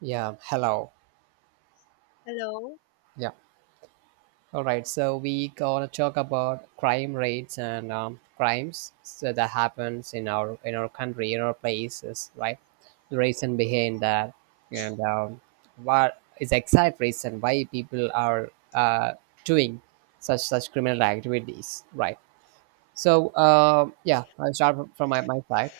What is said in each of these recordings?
Yeah, hello. Hello. Yeah. All right. So we gonna talk about crime rates and crimes so that happens in our country, in our places, right? The reason behind that, and what is the exact reason why people are uh, doing such criminal activities, right? So yeah, I'll start from my side.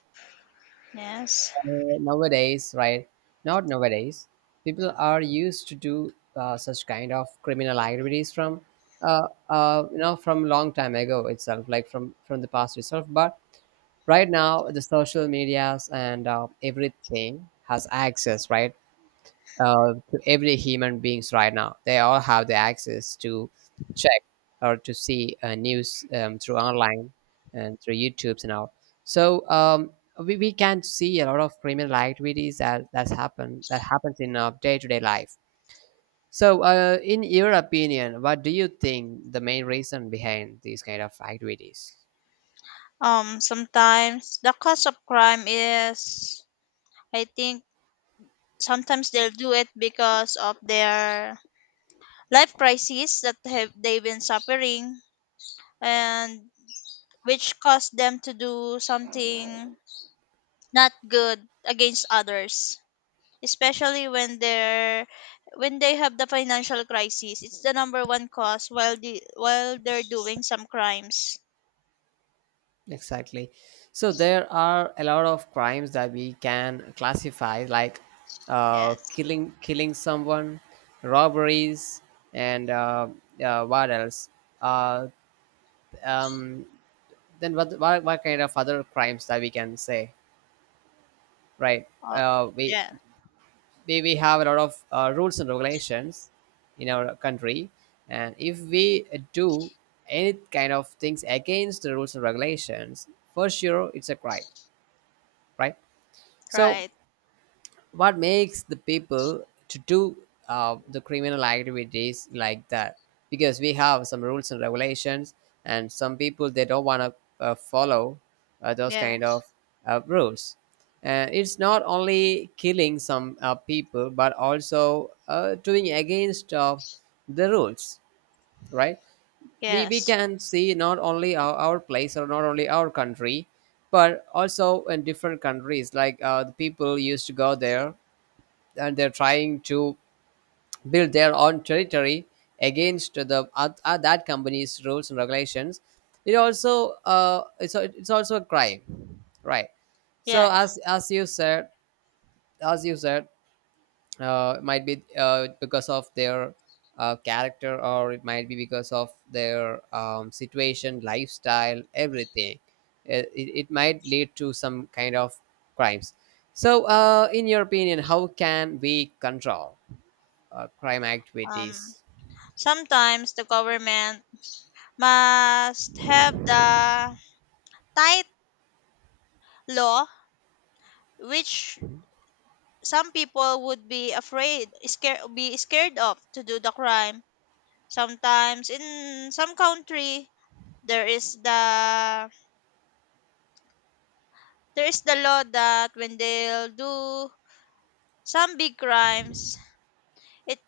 Yes. Nowadays, right? Not nowadays. People are used to do such kind of criminal activities from, from long time ago itself, like from the past itself. But right now, the social medias and everything has access, right? To every human beings right now. They all have the access to check or to see news through online and through YouTube's and all. So we can see a lot of criminal activities that that's happened that happens in our day to day life. So, in your opinion, what do you think the main reason behind these kind of activities? Sometimes the cause of crime is, I think, sometimes they'll do it because of their life crises that have they've been suffering, and which caused them to do something not good against others. Especially when they have the financial crisis, it's the number one cause while they're doing some crimes. Exactly. So there are a lot of crimes that we can classify, like Yes. killing someone, robberies, and what else? Uh, um, then what kind of other crimes that we can say, right? Oh, Uh, we, yeah. we have a lot of rules and regulations in our country, and if we do any kind of things against the rules and regulations, for sure it's a crime, right? So, Right. what makes the people to do the criminal activities like that? Because we have some rules and regulations, and some people they don't want to follow those Yeah. kind of rules. It's not only killing some people, but also doing against the rules, right? We Yes. can see not only our place or not only our country, but also in different countries, like the people used to go there and they're trying to build their own territory against the that company's rules and regulations. It also it's also a crime, right? So Yeah. as you said, as you said, it might be because of their character, or it might be because of their situation, lifestyle, everything. It might lead to some kind of crimes. So in your opinion, how can we control crime Um activities? Sometimes the government must have the tight law which some people would be afraid scared be scared of to do the crime. Sometimes in some country there is the there is the law that when they'll do some big crimes it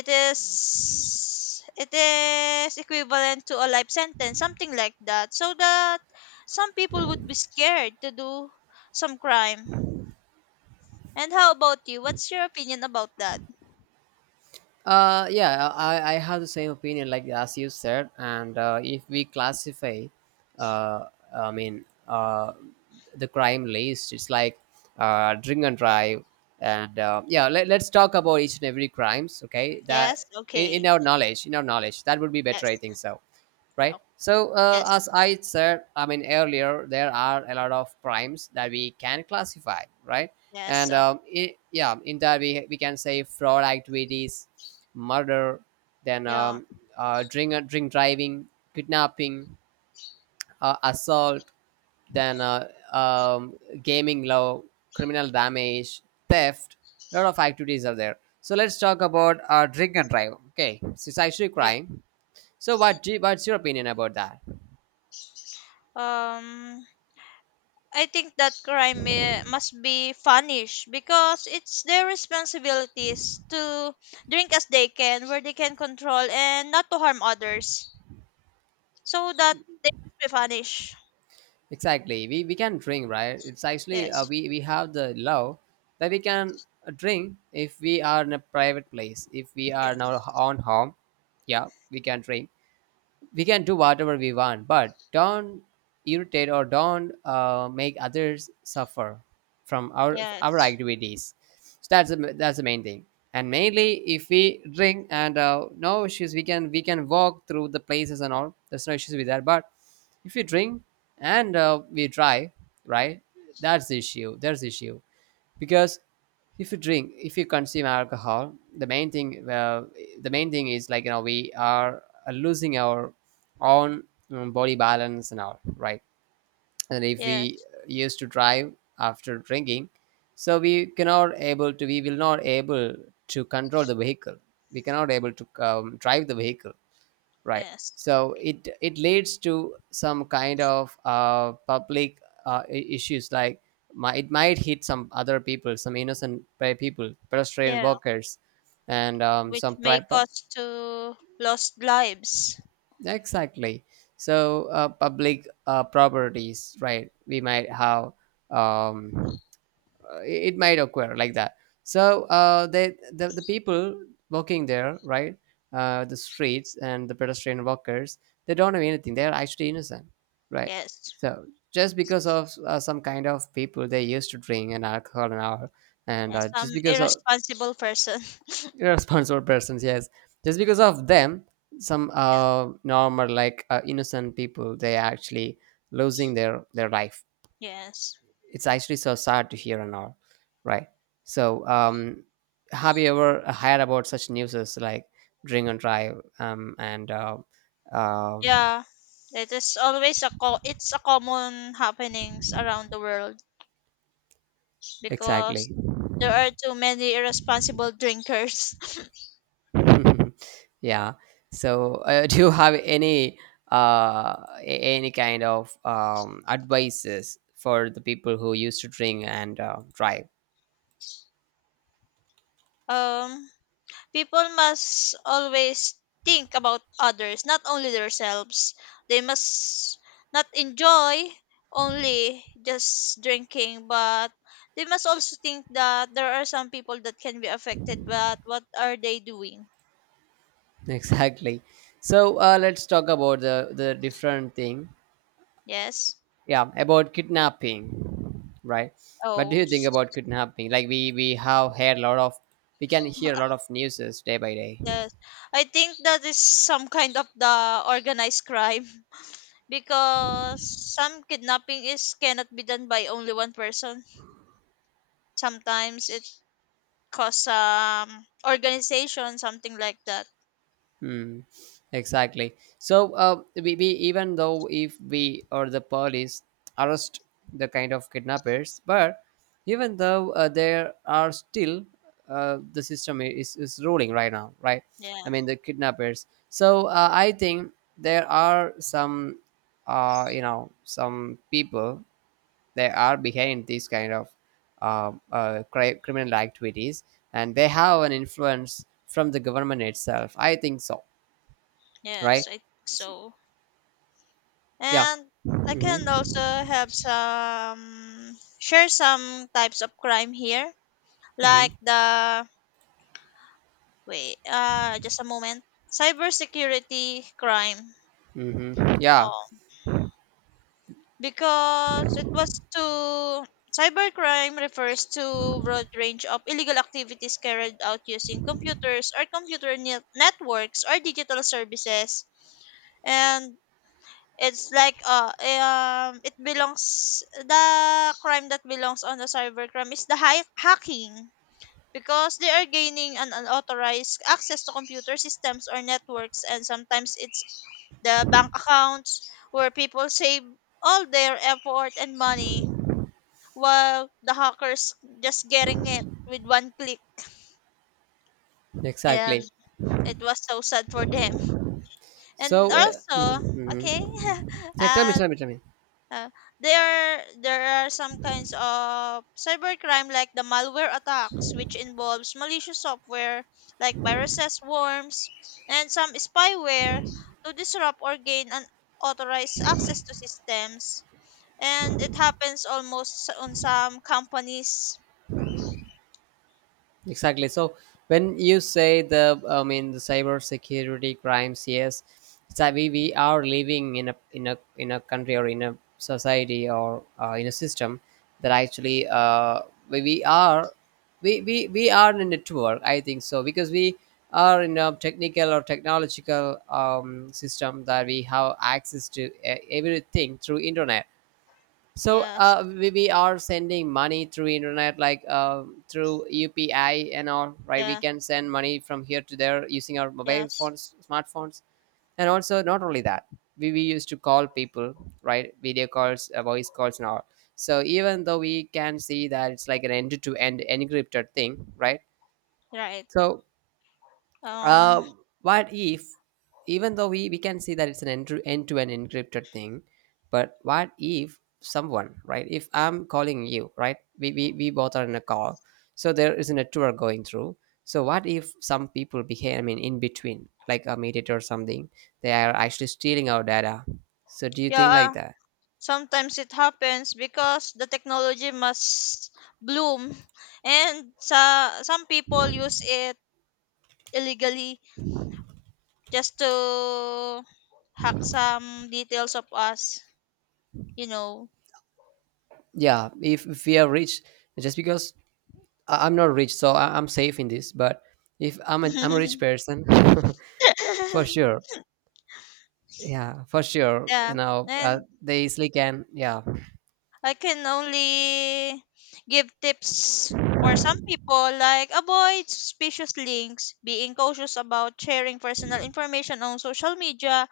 it is equivalent to a life sentence, something like that, so that some people would be scared to do some crime. And how about you, what's your opinion about that? Yeah, I have the same opinion, like as you said. And if we classify, uh, I mean, uh, the crime list, it's like drink and drive, and yeah, let's talk about each and every crimes. Okay, that Yes, in okay. our knowledge, in our knowledge, that would be better, I Yes. think so, Yeah. right? So Yes. as I said, I mean earlier, there are a lot of primes that we can classify, right? Yes, And so. I yeah in that, we can say fraud activities, murder, then Yeah, drink driving, kidnapping, assault, then gaming law, criminal damage, theft. A lot of activities are there. So let's talk about drink and drive. Okay, so it's actually okay. crime. So what? What's your opinion about that? um I think that crime must be punished because it's their responsibilities to drink as they can where they can control and not to harm others, so that they must be vanished. Exactly. We can drink, right? It's actually Yes, we have the law that we can drink if we are in a private place, if we are in our yes, own home. Yeah, we can drink. We can do whatever we want, but don't irritate or don't make others suffer from our yes, activities. So that's that's the main thing. And mainly, if we drink and no issues, we can walk through the places and all. There's no issues with that. But if we drink and we drive, right? That's the issue. There's the issue because if you drink, if you consume alcohol, the main thing, well, the main thing is like, you know, we are losing our own body balance and all, right? And if we yes, used to drive after drinking, so we will not able to control the vehicle. We cannot able to Drive the vehicle, right? yes. So it leads to some kind of public issues, like it might hit some other people, some innocent people, pedestrian Yeah, workers, and which may cause to lost lives. exactly. So public properties, right? We might have um, it might occur like that. So the people walking there, right? The streets and the pedestrian walkers, they don't know anything, they're actually innocent, right? Yes, So just because of some kind of people, they used to drink and alcohol and all. And yes, some just because of irresponsible person. irresponsible persons, yes. Just because of them, some Yeah, normal, like innocent people, they are actually losing their life. yes, It's actually so sad to hear and all, right? So have you ever heard about such news as like drink and drive, and um yeah. It is always it's a common happenings around the world because exactly. there are too many irresponsible drinkers. Yeah. So do you have any any kind of advices for the people who used to drink and drive? um, People must always think about others, not only themselves. They must not enjoy only just drinking, but they must also think that there are some people that can be affected, but what are they doing? Exactly. So let's talk about the different thing. Yes. Yeah, about kidnapping, right? What do Oh, you think about kidnapping? Like we have heard a lot of, we can hear a lot of newses day by day. yes. I think that is some kind of the organized crime. Because some kidnapping is cannot be done by only one person. Sometimes it cause organization, something like that. Hmm. Exactly. So we, even though, if we or the police arrest the kind of kidnappers, but even though there are still the system is ruling right now, right? Yeah, I mean the kidnappers. So I think there are some, some people, they are behind these kind of criminal activities, and they have an influence from the government itself, I think so, yes, right? I think so. Yeah. And I can also have some share some types of crime here, like Hmm. the, wait, just a moment, cybersecurity crime. Hmm. Yeah, Oh, because it was to, cybercrime refers to broad range of illegal activities carried out using computers or networks or digital services. And it's like it belongs, the crime that belongs on the cybercrime is the hacking, because they are gaining an unauthorized access to computer systems or networks, and sometimes it's the bank accounts where people save all their effort and money while the hackers just getting it with one click. And exactly. it was so sad for them. And So mhm, also, okay. mhm. Yeah, tell me, uh tell me, tell me. Uh, there are some kinds of cybercrime like the malware attacks, which involves malicious software like viruses, worms, and some spyware to disrupt or gain unauthorized access to systems. And it happens almost on some companies. Exactly. So when you say the, I mean, the cybersecurity crimes, yes, it's that we are living in a country, or in a society, or in a system that actually we, we are we are in a network. I think so because we are in a technical or technological system, that we have access to everything through internet. So Yes. We are sending money through internet, like through UPI and all, right? We Yeah. can send money from here to there using our mobile Yes. phones, smartphones, and also not only that, we used to call people, right? Video calls, voice calls, and all. So even though we can see that it's like an end-to-end encrypted thing, right? Right. So Um. uh, what if, even though we can see that it's an end- to end encrypted thing, but what if someone, right, if I'm calling you, right, we both are in a call, so there isn't a tour going through. So what if some people behave, I mean, in between, like a mediator or something, they are actually stealing our data. So do you think like Yeah. that? Sometimes it happens because the technology must bloom, and sa some people use it illegally just to hack some details of us, you know. Yeah, if we are rich, just because I- I'm not rich, so I- I'm safe in this. But if I'm a rich person, for sure, yeah, for sure, Yeah. you know, And they easily can, yeah. I can only give tips for some people, like avoid suspicious links, being cautious about sharing personal information on social media,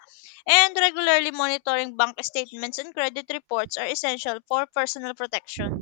and regularly monitoring bank statements and credit reports are essential for personal protection.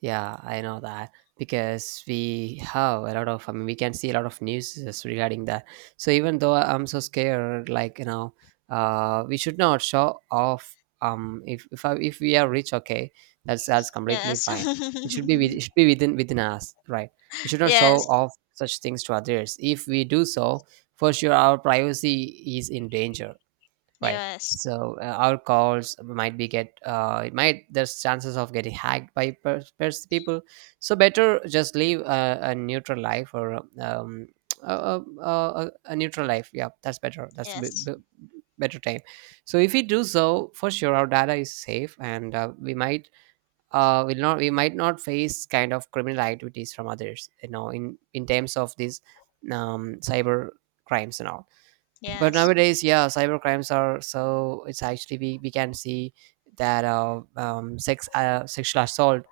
Yeah, I know that, because we have a lot of, I mean, we can see a lot of news is regarding that. So even though I'm so scared, like, you know, we should not show off. If if we are rich, okay, that's completely Yes. fine. It should be it should be within us, right? We should not show Yes. off such things to others. If we do so, for sure our privacy is in danger, right? Yes. So our calls might be get it might, there's chances of getting hacked by people. So better just leave a neutral life, or a neutral life, yeah, that's better. That's a Yes. Better time. So if we do so, for sure our data is safe, and we might not face kind of criminal activities from others, you know, in terms of these cyber crimes and all. But Yes. nowadays, yeah, cyber crimes are so, it's actually we can see that sexual assault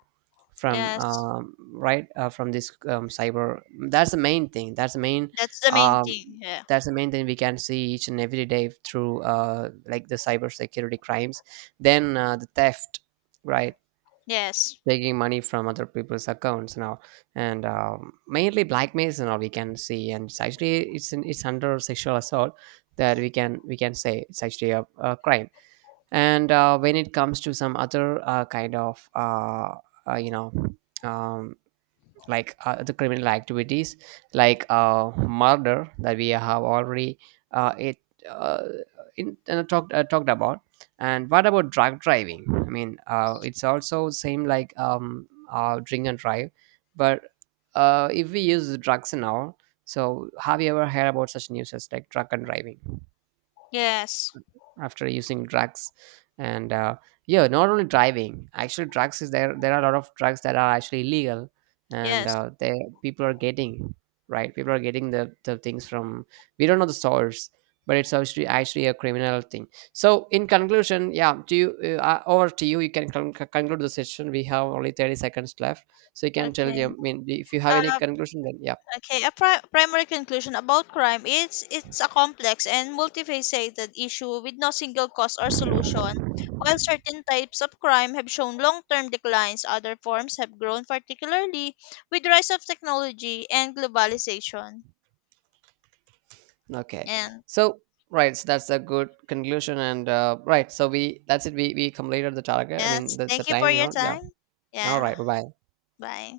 from Yes. From this cyber. That's the main thing. That's the main That's the main um, thing. Yeah. that's the main thing we can see each and every day through like the cyber security crimes. Then the theft, right? Yes. Taking money from other people's accounts now, and mainly blackmails and all we can see. And it's actually it's under sexual assault, that we can say, it's actually a crime. And when it comes to some other kind of uh, you know um, like the criminal activities like murder, that we have already it uh, in, talked talked about. And what about drug driving? I mean it's also same like drink and drive, but if we use drugs and all. So have you ever heard about such news as like drug and driving, Yes. after using drugs? And yeah, not only driving, actually drugs is there, there are a lot of drugs that are actually illegal, and Yes. They people are getting, right, people are getting the things from, we don't know the source, but it's actually a criminal thing. So in conclusion, yeah, do you over to you, you can conclude the session. We have only 30 seconds left, so you can tell Okay. you, I mean, if you have any Uh, conclusion, then yeah. Okay, a primary conclusion about crime is it's a complex and multifaceted issue with no single cause or solution. While certain types of crime have shown long-term declines, other forms have grown particularly with rise of technology and globalization. Okay. And So right, so that's a good conclusion. And right, so we that's it. We completed the target. I mean yes, the thank you for time. You your know. Yeah. time. All Yeah, right. Bye bye. bye.